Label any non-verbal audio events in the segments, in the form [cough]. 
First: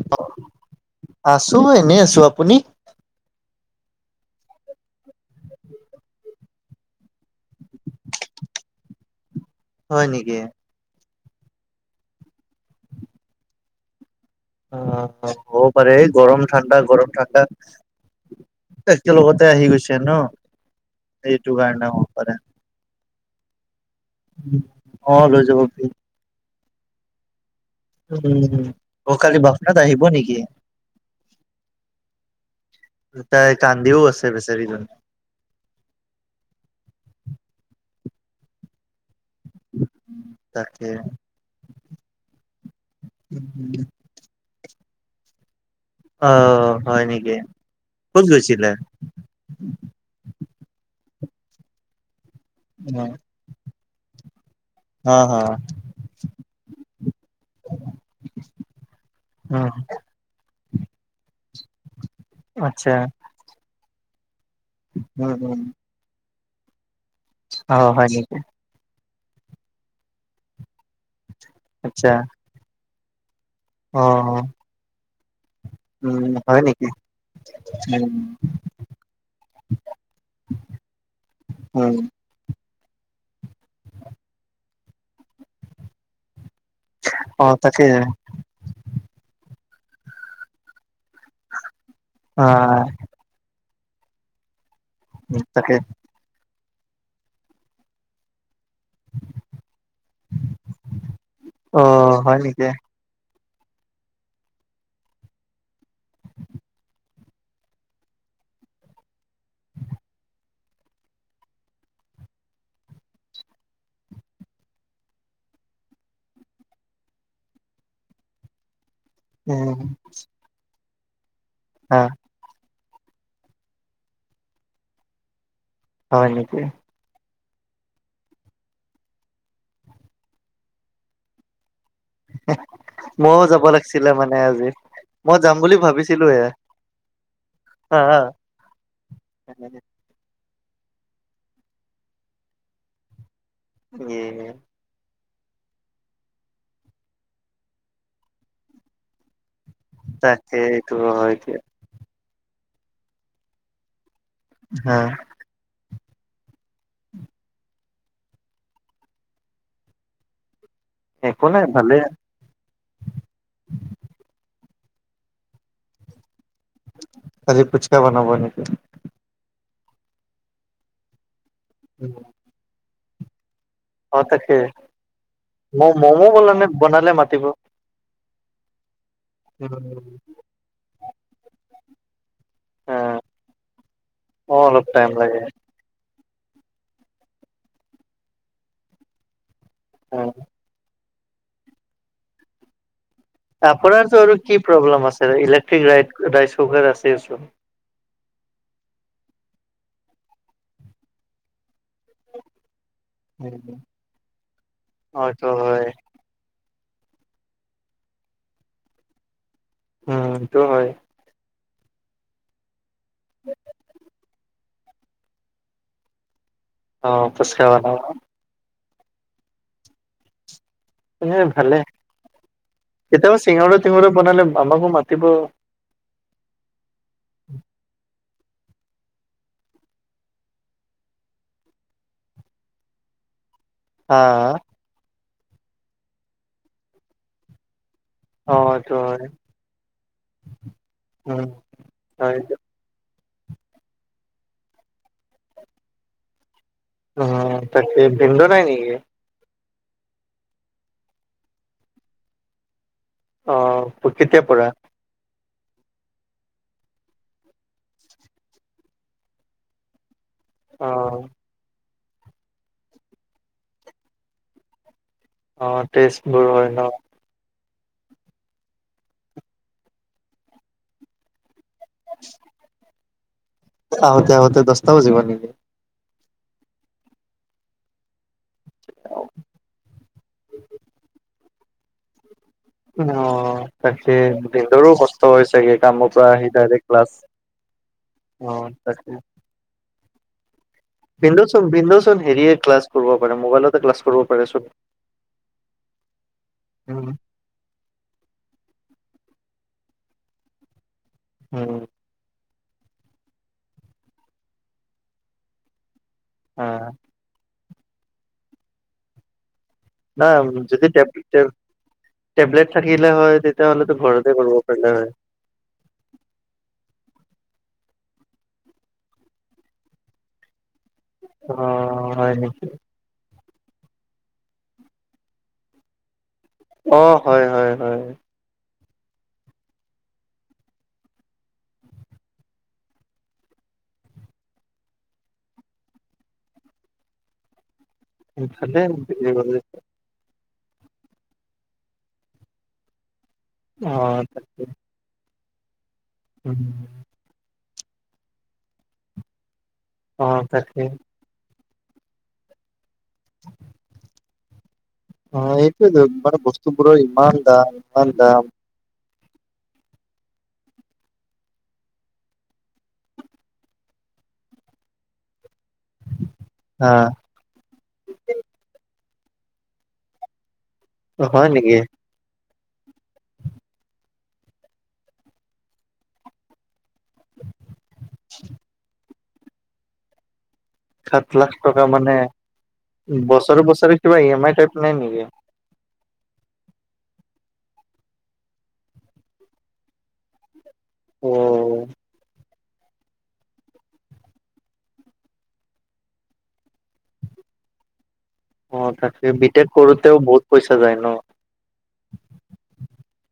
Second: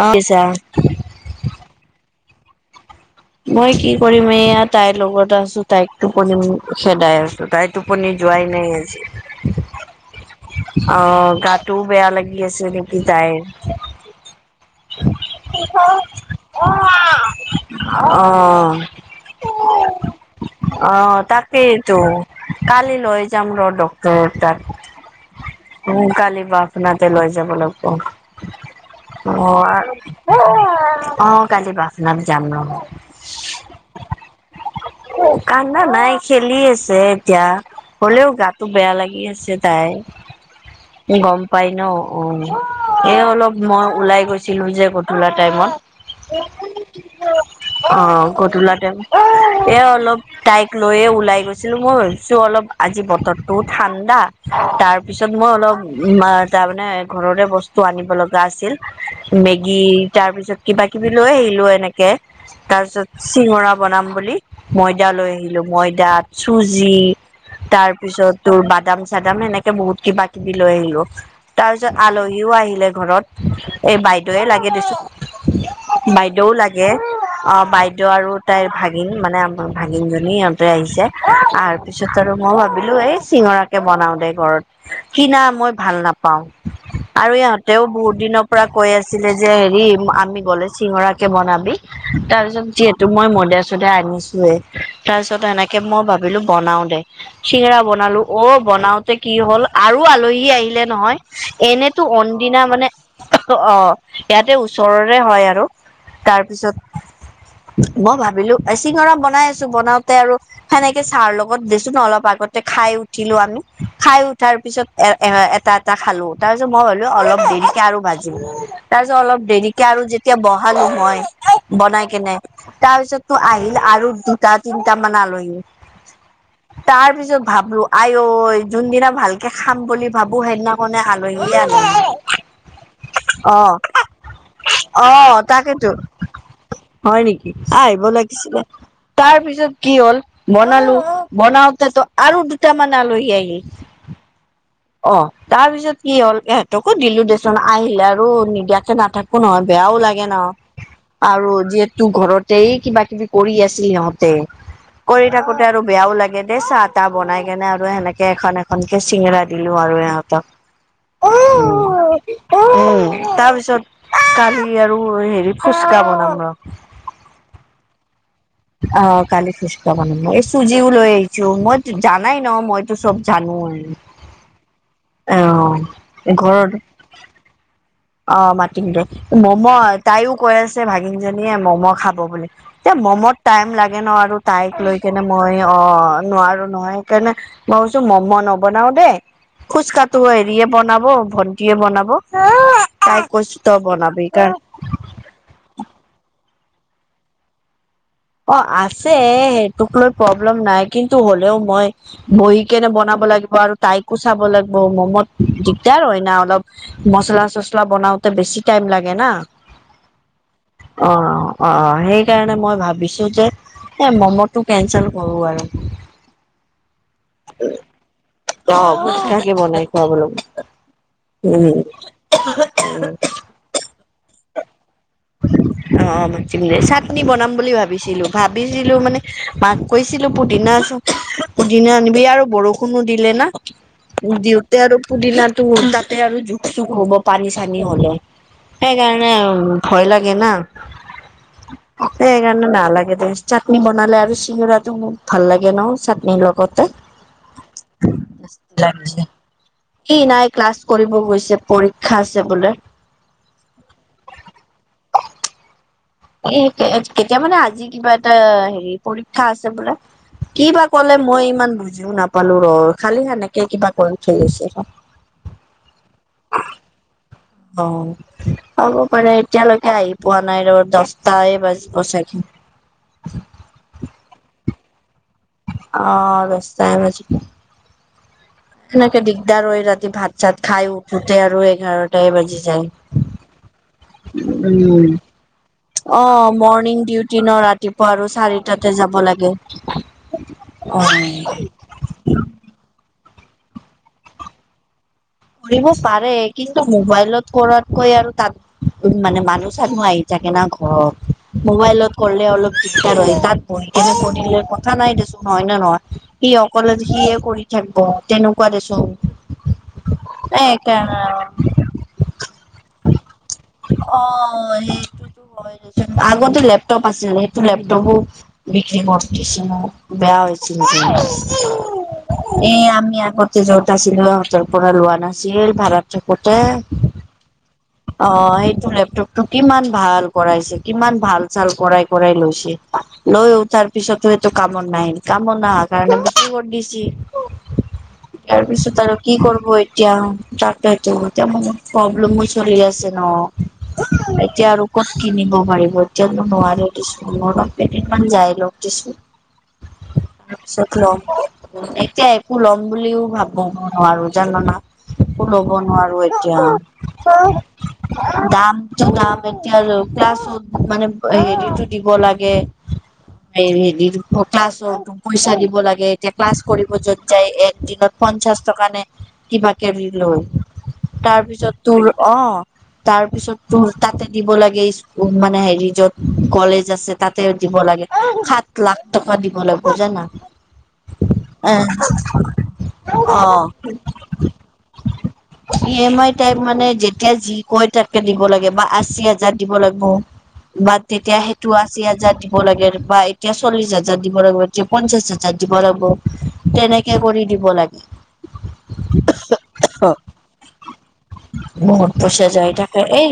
অ, পিছে আও আছো এনে আছো আপুনি মই কি কৰিম এইয়া তাইৰ লগত আছোঁ তাইক তুপনি খেদাই আছোঁ তাইক। টোপনি যোৱাই নাই আজি। হয় নেকি। আহ গাটোও বেয়া লাগি আছে নেকি তাইৰ। অ হ'বও পাৰে গৰম ঠাণ্ডা গৰম ঠাণ্ডা। অ। একেলগতে আহি গৈছে ন অ এইটো কাৰণে তাকেইটো হ'ব পাৰে কালি লৈ যাম ৰ ডক্টৰৰ তাত। অ লৈ যাব। সোনকালেই বাছখনতে লৈ যাব লাগিব। উ অ কালি বাছ খনত আহিব নেকি? আহ কালি বাছখনত যাম নহয়। তাই কান্দিও আছে বেচাৰীজনী কান্দা নাই খেলি আছে এতিয়া। হ'লেও গাটো বেয়া লাগি আছে তাইৰ। তাকে গম পাই ন উ সেই অলপ মই ওলাই গৈছিলোঁ যে গধূলা টাইমত। অ হয় নেকি অ ক'ত গৈছিলে গধুলা তাইম এ অলপ তাইক লৈয়েই ওলাই গৈছিলোঁ মই চ' অলপ আজি বতৰটোও ঠাণ্ডা, তাৰ অ পিছত অ মই, অলপ তাৰমানে ঘৰৰে বস্তু আনিব লগা আছিল। উম মেগী তাৰ পিছত কিবা কিবি লৈ আহিলোঁ এনেকে। তাৰ আত্ছা। পিছত চিঙৰা বনাম বুলি ময়দা লৈ উম উম আহিলোঁ। ময়দা, চুজি। অ তাৰ হয় পিছত নেকি তোৰ বাদাম চাদাম এনেকে বহুত কিবা কিবি লৈ আহিলোঁ। তাৰ পিছত আচ্ছা আলহীও আহিলে ঘৰত এই অ বাইদেউৱে লাগি দিছে। [unintelligible] বাইদেউও হয় নেকি লাগে। অ বাইদেউ উম আৰু তাইৰ ভাগিন মানে আমাৰ ভাগিন জনী সিহঁতে আহিছে। আহাৰ উম পিছত আৰু মই ভাবিলো এই চিঙৰাকে বনাও দে ঘৰত কিনা মই ভাল না পাওঁ আৰু অ ইহঁতেও তাকে বহুত দিনৰ পৰা কৈ আছিলে যে হেৰি আমি গলে চিঙৰা কে বনাবি অ তাৰপিছত যিহেতু মই মইদা চইদা আনিছোঁৱে তাৰ পিছত তাকে সেনেকে মই ভাবিলোঁ বনাঁও দে চিঙৰা বনালোঁ অ বনাঁও কি হ'ল আৰু আলহী আহিলে নহয় অ এনেইতো হয় অইনদিনা নেকি মানে অ ইয়াতে ওচৰৰে হয় আৰু তাৰপিছত মই ভাবিলোঁ চিঙৰা বনাই আছোঁ বনাওতে আৰু সেনেকে চাহৰ লগত দিছো ন অলপ আগতে খাই উঠিলোঁ আমি খাই উঠাৰ পিছত এ এ এটা এটা খালোঁ তাৰ পিছত মই হ'লো অলপ দেৰিকে আৰু ভাজিম। তাৰপাছত অলপ উম দেৰিকে আৰু যেতিয়া বহালোঁ মই হ বনাই কেনে তাৰ পিছত তো আহিল আৰু দুটা তিনটা মান আলহী। হয় নেকি। তাৰ পিছত ভাবলো আই ঐ। যোনদিনা ভালকে খাম বুলি ভাবোঁ সেইদিনাখনে আলহীয়ে আলহী। মইও অ যাব লাগিছিলে মানে আজি মই অ যাম বুলি তাকেতো ভাবিছিলোঁৱে। হয় নেকি আহিব লাগিছিলে। তাৰ পিছত কি হ'ল বনালোঁ বনাঁওতেতো আৰু দুটামান আলহী আহিল। ইয়ে অ তাৰ পিছত কি হ'ল ইহেঁতকো দিলোঁ দেচোন আহিলে আৰু নিদিয়াকে নাথা একো নহয় বেয়াও লাগে ন তাকে এইটো হয় আৰু দিয়া যিহেতু ঘৰতেই কিবা কিবি কৰি আছিল সিহঁত তে হা কৰি থাকোতে আৰু বেয়াও লাগে দেই চাহ তাহ বনাই কেনে আৰু সেনেকে এখন এখনকে চিঙৰা দি দিলো আৰু সিহতঁক একো নাই ভালে উম তাৰপিছত কালি আৰু হেৰি ফুচকা বনাম ৰ আজি পুচকা বনাব নেকি? আহ কালি ফুচকা বনাম ন এই চুজিও লৈ আহিছো মই জানাই ন মইতো সব জানোএ অ তাকে ম মমো বলানে ঘৰত বনালে মাতিব অ' মাতিম দে, মম তাইও কৈ আছে যে ভাগিন জনীয়ে ম'ম' খাব বুলি, এতিয়া ম'মত টাইম লাগে ন, আৰু অ তাইক অলপ লৈ টাইম কেনে লাগে মই অ', নোৱাৰো নহয়, সেইকাৰণে মই ভাবিছো মম' নবনাও দেই। ফুচকাটো হেৰিয়ে বনাব, ভন্টিয়ে বনাব। তাইক কৈছো ত আপোনাৰতো বনাবি আৰু কি সেকাৰণ প্ৰব্লেম আছেনো ইলেক্ট্ৰিক ৰাট ৰাইচ কুকাৰ আছে চোন। অ আছে সেইটোক লৈ প্ৰব্লেম নাই কিন্তু হলেও মই বহি কেনে বনাম। লাগিব আৰু তাইকো চাব লাগিব অ মমত এইটো দিগদাৰ হয় না অলপ। মচলা চছলা বনাওতে বেছি টাইম লাগে না। উম সেইটো হয়। অ অ অ সেইকাৰণে মই ভাবিছো যে এ মম'টো কেনচেল কৰো আৰু। অ ফুছকা বনাব ক অ ফুচকাকে বনাই খোৱাবলৈ এ উম ভালে উম। কেতিয়াবা চিঙৰা তিঙৰা বনালে আমাকো মাতিব। অ মাতিম দে চাটনি বনাম বুলি ভাবিছিলো ভাবিছিলো মানে মাক কৈছিলো পুদিনা চ পুডিনা আনিবি আৰু বৰষুণো দিলে না। হা দিওঁতে আৰু পুদিনাটো তাতে আৰু জোক চুক হ'ব পানি চানি হলে। অ এইটো হয় সেইকাৰণে আৰু ভয় লাগে না, উম হয় সেইকাৰণে নালাগে দে চাটনি বনালে আৰু চিঙৰাটো মোক ভাল লাগে ন চাটনিৰ লগতে। অ তাকেই ভিণ্ড নাই নেকি? হি নাই ক্লাছ কৰিব গৈছে পৰীক্ষা আছে বোলে। অ পকেতিয়াৰ পৰা? এ কেতিয়া মানে আজি কিবা এটা হেৰি পৰীক্ষা আছে বোলে। কি বা অ ক'লে মই ইমান বোজি জিও নাপালো ৰ খালি সেনেকে কিবা কৰি থৈ গৈছে। অ টেষ্ট বোৰ হয় ন। অ হ'ব পাৰে এতিয়ালৈকে আহি পোৱা নাই ৰ দচটা এ বাজি ব চাগে। আহোতে আহোতে দহটা বাজিব নেকি? অহ দচটায়ে বাজিব। সেনেকে দিগদাৰ হয়, ৰাতি ভাত চাত খাই উঠো। তেৰ এঘাৰত তাই বাজি যায়, অ তাকে ভিনদেউৰো উম, কষ্ট হয় চাগে কামৰ পৰা আহি অ', ডাইৰেক্ট মৰ্ণং ক্লাছ দিও দিনৰ ৰাতিপুৱা আৰু, অ চাৰিটাতে তাকে যাব লাগে। অ' ভিনদেউ চোন ভিনদেউ চোন হেৰিয়ে ক্লাছ কৰিব পাৰে, মোবাইলতে ক্লাছ কৰিব পাৰে চোন। কৰিব পাৰে, কিন্তু উম মোবাইলত- কৰাতকৈ আৰু তাত উম' মানে মানুহ চানুহ আহি থাকে না ঘৰত। উম মোবাইলত- কৰিলে অলপ দিগদাৰ হয়, তাত বহি কেনে পঢ়িলে কথা নাই দে চোন হয় নে নহয়? সি অ অকলে সিয়ে কৰি থাকিব, তেনেকুৱা দেচোন। নাই এ যদি তেব সেইকাৰণে আৰু তেব- টেবলেট থাকিলে হয়, তেতিয়াহ'লেটো ঘৰতে কৰিব পাৰিলে হয়। আগতো লেপটপ আছিলে, সেইটো লেপটপো- বিক্ৰী কৰ দিচে ন, বেয়া হৈছ- অ', হয় নেকি? এঁ আমি আগতে য'ত আছিলো, ত'ত- পৰা লোৱা নাছিল ভাড়াত থাকোতে, অ', হয়, হয়, হয়। অঁ' সেইটো লেপটপ- টো কিমান ভাল কৰাইছে, কিমান ভাল চাল কৰাই কৰাই লৈছে, লৈও তাৰ- পিছতো এইটো কামত নাহিল, কামত নহাৰ কাৰনে বিক্ৰী কৰি দিছি। [inaudible] ইয়াৰ পিছত আৰু- ভালে অ এতিয়া তাকে টো এতিয়া মোৰ প্ৰব্লেমো চলি আছে ন। অঁ এতিয়া তাকেই। আৰু ক'ত কিনিব পাৰিব এতিয়াতো নোৱাৰে দিছো কেইদিনমান যাই লগ দেছোন। অ', তাৰ তাকে। পিছত লম, এতিয়া একো লম বুলিও ভাবিব নোৱাও। জান না একো অ', ল'ব এইটোৱেতো নোৱাৰো মানে এতিয়া। বস্তুবোৰৰ ইমান দাম, ইমান দাম- য দাম এতিয়া ক্লাছো মানে হেৰিটো দিব লাগে। হেৰি ক্লাছতো পইচা দিব লাগে। গে এতিয়া ক্লাছ কৰিব হা, যত যায়, একদিনত পঞ্চাশ- টকানে কিবা কেবি লৈ হয় তাৰপিছত নেকি? তোৰ অঁ' তাৰ পিছত তোৰ তাতে দিব লাগে স্কু মানে হেৰি য'ত কলেজ- যাছে তাতে দিব লাগে সাত লাখ টকা দিব লাগব জানা। সাত লাখ টকা মানে, অ', বছৰে বছৰে কিবা ই এম আই টাইপ লয় নেকি? ই এম আই টাইপ মানে, যেতিয়া যি কয় তাকে দিব লাগে, বা আশী হাজাৰ দিব লাগিব। বাট তেতিয়া সেইটো অ', আছি হাজাৰ দি- দিব লাগে বা এতিয়া চল্লিশ হাজাৰ দিব লাগিব এতিয়া পঞ্চাশ হাজাৰ দিব লাগিব তেনেকে কৰি দিব লাগ- অঁ তাকে বি টেড কৰোঁতেও বহুত পইচা যায় ন। বহুত পইচা যায় থাকে, এই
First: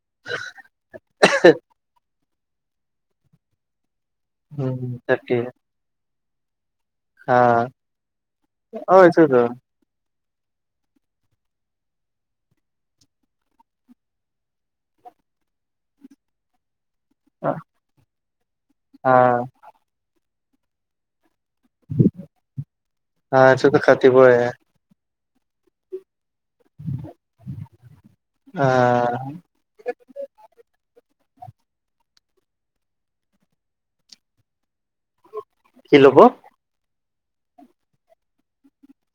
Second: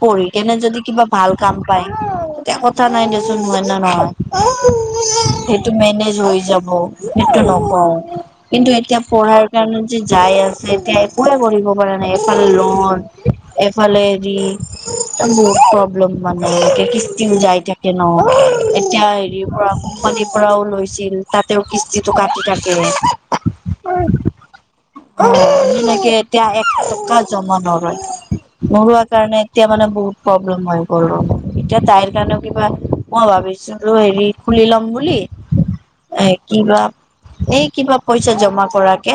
পঢ়ি কেনে যদি কিবা- ভাল কাম পাই তেতিয়া কথা নাই দেচোন হয় না নহয়। উম' তাকে। টো মেনেজ হৈ যাব হা, সেইটো নকওঁ, কিন্তু এতিয়া অ', এইটোৱেতো পঢ়াৰ কাৰ- নে যে যাই আছে এতিয়া একোৱে কৰিব পাৰে নাই। এফাল লোন- সেই ফালেই দি এদম বহুত প্ৰব্লেম মানে, পেটিছ- হা, যাই থাকে ন, এতিয়া হা, হেৰি পৰা- পনিৰ পৰাও লৈছিল তাতেও কিস্তিটো কাটি থাকে- অঁ সেইটোটো কাতিবৈ এ। অঁ' এনেকে এতিয়া এক টকা জমা নলয়, আ, নলোৱা কাৰণে- এতিয়া মানে বহুত প্ৰব্লেম হৈ গ'ল ৰ, এতিয়া তাইৰ কাৰণেও কিবা মই ভাবিছিলো হেৰি- খুলি লম বুলি, কি ল'ব? এ কিবা এই কিবা পইচা জমা- কৰাকে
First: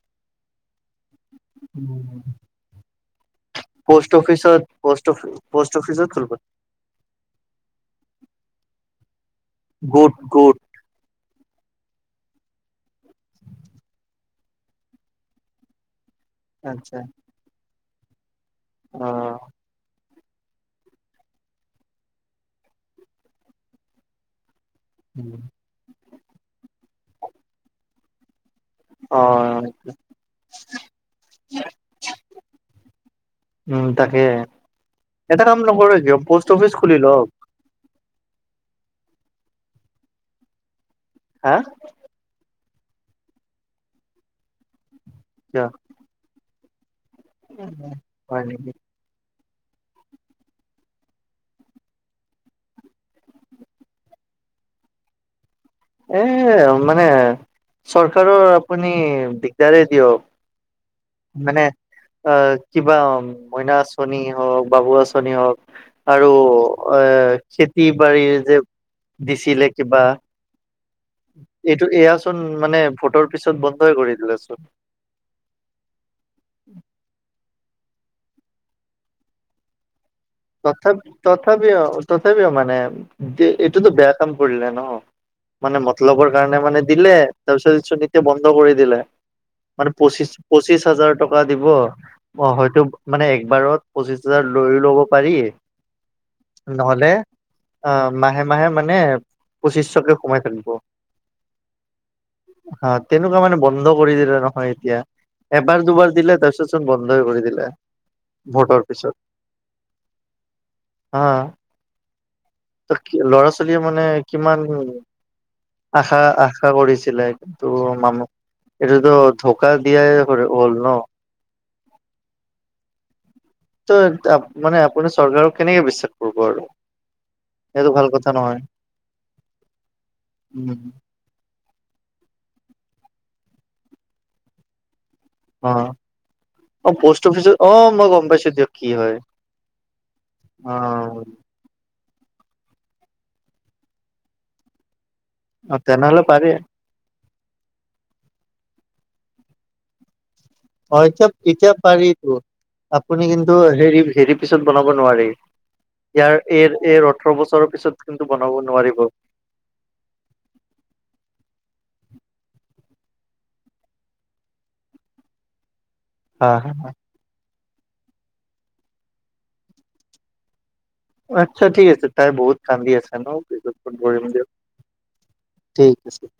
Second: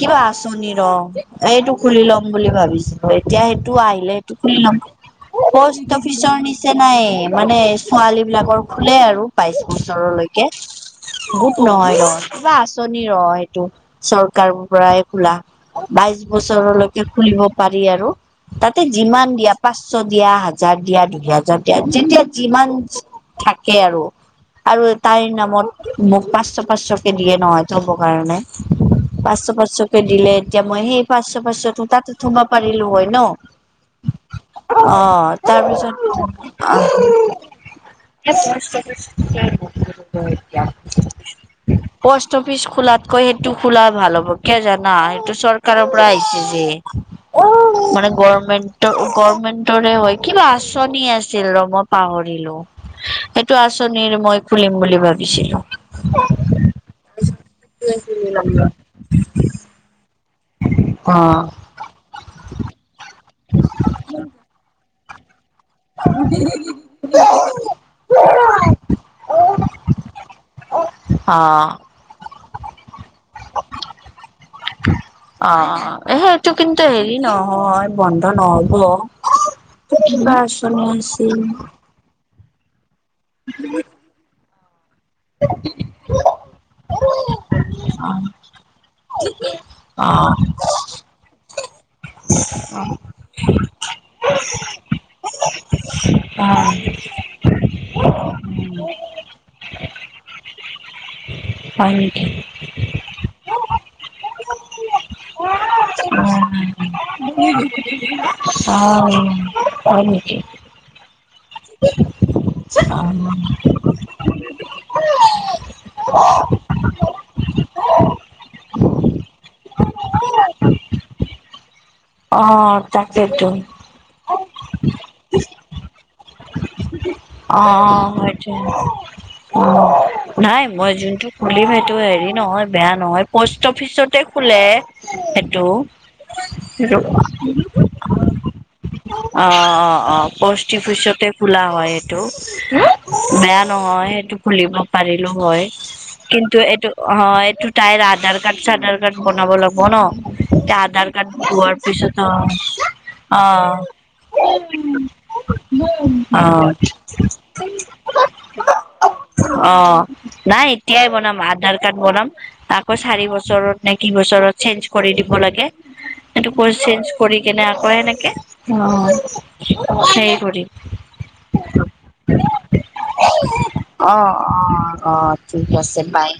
কিবা এ আঁচনি ৰ- এইটো খুলি ল'ম বুলি ভাবিছিলো, এতিয়া সেইটো পোষ্ট আহিলে সেইটো খুলি অফিচত, ল'ম পোষ্ট অফ, পোষ্ট পষ্ট অফিচত খুলিব অফিচৰ নিচি- নাই মানে ছোৱালী বিলাকৰ খোলে আৰু বাইশ গোট বছৰলৈকে। গোট গোত নহয় ৰ কিবা আঁচনি ৰ সেইটো, চৰকাৰ পৰাই খোলা। বাইশ আচ্ছা বছৰলৈকে খুলিব পাৰি আৰু তাতে অ যিমান দিয়া পাঁচশ দিয়া, হাজাৰ দিয়া, দুই হাজাৰ দিয়া যেতিয়া যিমান থাকে আৰু। আৰু তাইৰ নামত মোক পাঁচশ পাঁচশকে দিয়ে নহয় থব কাৰণে। [unintelligible] পাঁচশ পাঁচশকে দিলে এতিয়া মই সেই পাঁচশ পাঁচশ তাতো থোবা পাৰিলো হয় ন। উম তাকে অহ এটা কাম নকৰে তাৰপিছত কিয় পোষ্ট অফিচ আহ খুলি লওক [inaudible] হা পষ্ট অফিচ খোলাতকৈ সেইটো খোলা ভাল হ'ব কিয় জানা সেইটো কিয় চৰকাৰৰ পৰা আহিছে যে, মানে হয় নেকি গৰমেন্টৰ গৰমেন্ট তোৰে হয় কিবা আচনি আছিল ৰ মই পাহৰিলো। সেইটো আঁচনিৰ মই খুলিম বুলি ভাবিছিলো। এ মানে চৰকাৰৰ আপুনি দিগদাৰে অ দিয়ক। মানে আহ কিবা মইনা আঁচনি হওক বাবু আঁচনি হওক। আৰু আ খেতি বাৰী যে দিছিলে কিবা। অ এইটো এয়াচোন মানে ভোটৰ পিছত বন্ধই কৰি দিলেচোন। অঁ অঁ সেইটো কিন্তু হেৰি নহয় বন্ধ ন'হব। কিবা আঁচনি তথেপ আছিল। তথাপি আও। তথাপিও মানে এইটোতো বেয়া কাম কৰিলে ন, মানে মত লগৰ কাৰণে মানে অ দিলে তাৰ পিছত আচনিটো বন্ধ কৰি দিলে, মানে অ পঁচিশ পঁচিশ হাজাৰ টকা দিব। অ হয়তো মানে একবাৰত পঁচিছ হাজাৰ লৈও লব পাৰি। অ ন'হলে আ মাহে মাহে মানে পঁচিছশকে সোমায় থাকিব। হয় নিকি? হা তেনেকুৱা মানে বন্ধ কৰি দিলে নহয় এতিয়া। এবাৰ দুবাৰ দিলে তাৰপিছতচোন বন্ধই কৰি দিলে হয় ভোটৰ পিছত। হয় নেকি? হা ত অ কি ল'ৰা ছোৱালীয়ে মানে কিমান আশা আশা কৰিছিলে কিন্তু মামুক এটোতো ঢকা দিয়াই হ'ল ন। অ তাকেতো। ত [inaudible] মানে আপুনি চৰকাৰক কেনেকে বিশ্বাস কৰিব আৰু। অ সেইটো ভাল কথা সেইটোৱে নহয়। অ, নাই মই যোনটো খুলিম সেইটো হেৰি নহয় বেয়া নহয়, পষ্ট অফিচতে খোলে হে টো অ', অ', সেইটো পোষ্ট অফিচত অ মই গ'ম পাইছোঁ দিয়ক কি হয়। অ অ অ প'ষ্ট অ', অফিচতে খোলা হয়। টো বেয়া নহয় সেইটো খুলিব পাৰিলো হয়, তেনেহ'লে পাৰে কিন্তু এইটো অ এইটো তাইৰ আধাৰ কাৰ্ড চাধাৰ কাৰ্ড বনাব লাগিব ন। তে অ আধাৰ এতিয়া কাৰ্ড এতিয়া পোৱাৰ পাৰি পিছত টো আপুনি কিন্তু হেৰি হেৰি পিছত বনাব নোৱাৰি, অ ইয়াৰ এইৰ এইৰ অঠৰ বছৰৰ পিছত কিন্তু বনাব অ অ নোৱাৰিব। অ', নাই এতিয়াই বনাম, আধাৰ কাৰ্ড বনাম আকৌ চাৰি বছৰত নে কি বছৰত চেঞ্জ কৰি দিব লাগে। এইটো কৰ চেঞ্জ কৰি কেনে আকৌ এনেকে অ', হে কৰিম। আচ্ছা ঠিক আছে, তাই বহুত কান্দি আছে ন, পিছত ফোন কৰিম অ', দিয়ক। অ', অ', ঠিক আছে বাই।